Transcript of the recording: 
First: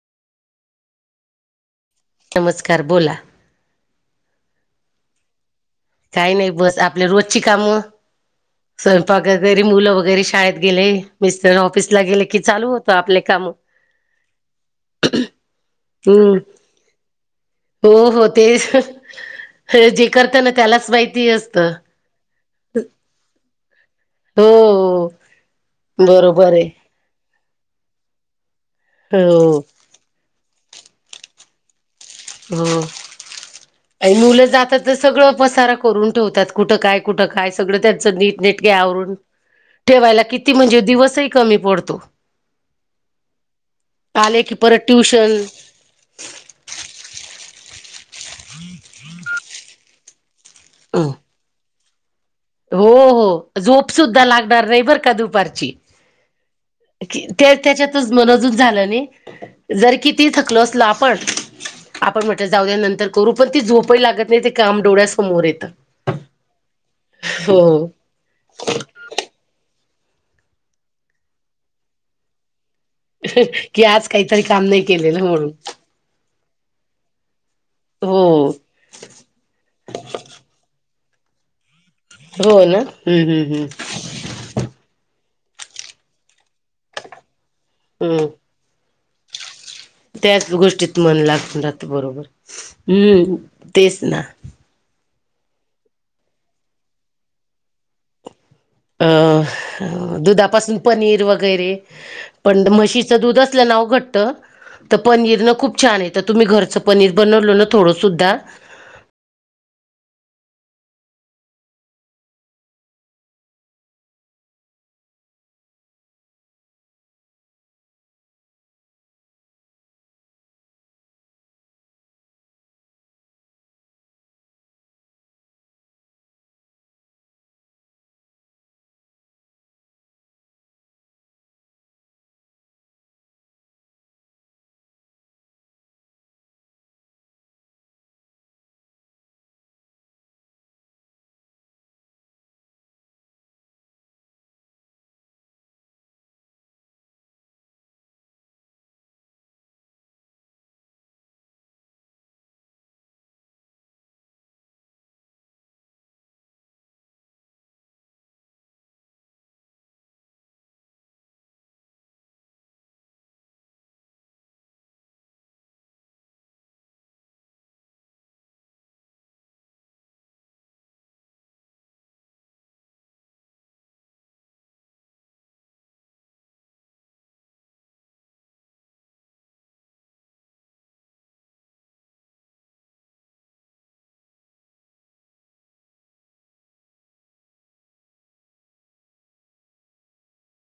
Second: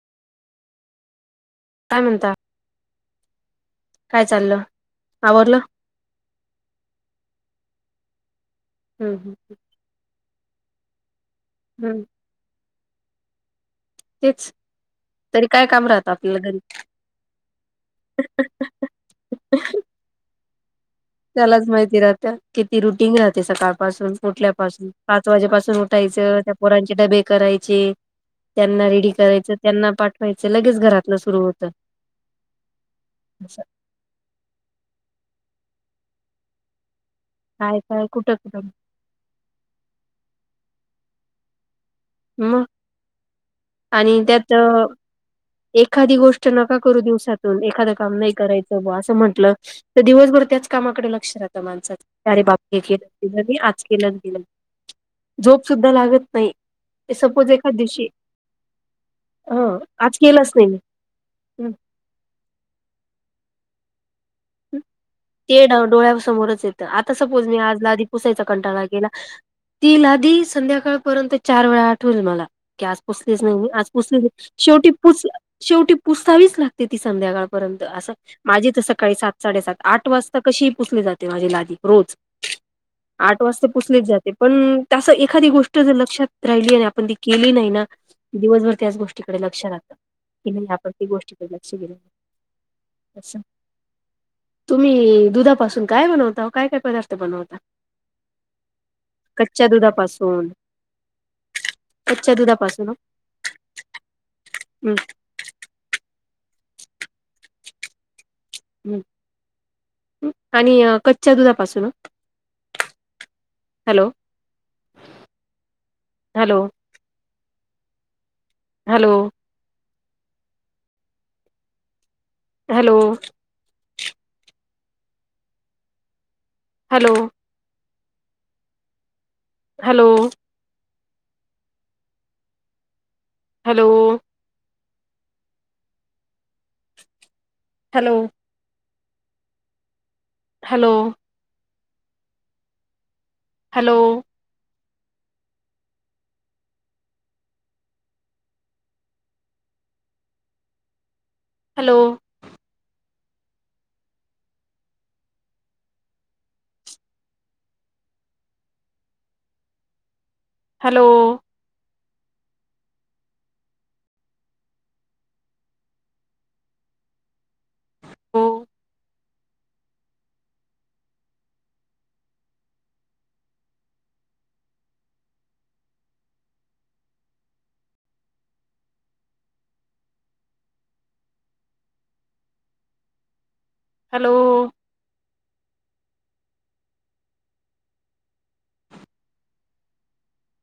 काय म्हणता? नमस्कार बोला काय चाललं? आवरलं. काही नाही बस आपल्या रोजची कामं हम्म स्वयंपाक हम्म वगैरे मुलं वगैरे शाळेत गेले मिस्टर ऑफिसला हम्म गेले की चालू होतो आपले काम तेच तरी काय काम राहतं हम्म आपल्याला घरी हो हो ते जे करत ना त्यालाच माहीत. त्यालाच माहिती राहत किती रुटीन राहते सकाळपासून हो उठल्या पासून पाच वाजेपासून उठायचं बरोबर त्या आहे पोरांचे डब्बे करायचे त्यांना र करायच हो त्यांना पाठवायचं लगेच घरातलं सुरु होत. हो. आणि मुलं जातात तर सगळं पसारा करून ठेवतात कुठं काय कुठं काय काय सगळं काय त्यांचं कुठं कुठं नीटनेटके आवरून ठेवायला किती म्हणजे दिवसही कमी पडतो. मग आणि आले त्यात की परत ट्युशन एखादी गोष्ट नका करू दिवसातून एखादं काम नाही करायचं ब असं म्हंटलं तर दिवसभर त्याच कामाकडे लक्ष राहतं माणसात अरे बाप हे हो केलंलं मी हो आज झोप केलं सुद्धा गलं लागणार नाही बर का झोप दुपारची सुद्धा लागत नाही. सपोज ते एखाद दिवशी त्याच्यातच मनजूज झालं नाही ह जर आज किती केलंच थकल नाही मी असल आपण आपण म्हटलं जाऊ द नंतर करू पण ती झोपही लागत नाही काम डोळ्यासमोर ते येतं डोळ्या समोरच येतं आता सपोज मी हो आजला आधी पुसायचा कंटाळा गेला ती लादी संध्याकाळपर्यंत चार वेळा आठवल मला की आज पुसलीच नाही की आज काहीतरी पुसलीच काम नाही शेवटी केलेलं म्हणून शेवटी पुससावीच लागते ती संध्याकाळपर्यंत असं हो माझी तर सकाळी सात साडेसात आठ वाजता कशी पुसले जाते माझे लादी रोज हो ना हम्म आठ हम्म हम्म वाजता पुसलेच जाते. ते पण तस एखादी गोष्ट जर लक्षात राहिली आणि आपण ती केली नाही ना हम्म. दिवसभर त्याच गोष्टीकडे लक्ष राहत. त्याच गोष्टीत मन लागत राहत नाही. बरोबर हम्म असं तेच ना तुम्ही दुधापासून काय बनवता काय काय पदार्थ बनवता अ दुधापासून पनीर वगैरे... कच्च्या पण दुधापासून म्हशीच दूध असल्या घट हम्म पनीर ना खूप छान आहे तर तुम्ही घरचं पनीर बनवल ना थोडंस सुद्धा आणि कच्च्या दुधापासून hello hello hello hello hello hello hello hello. Hello hello hello hello, हो, हॅलो,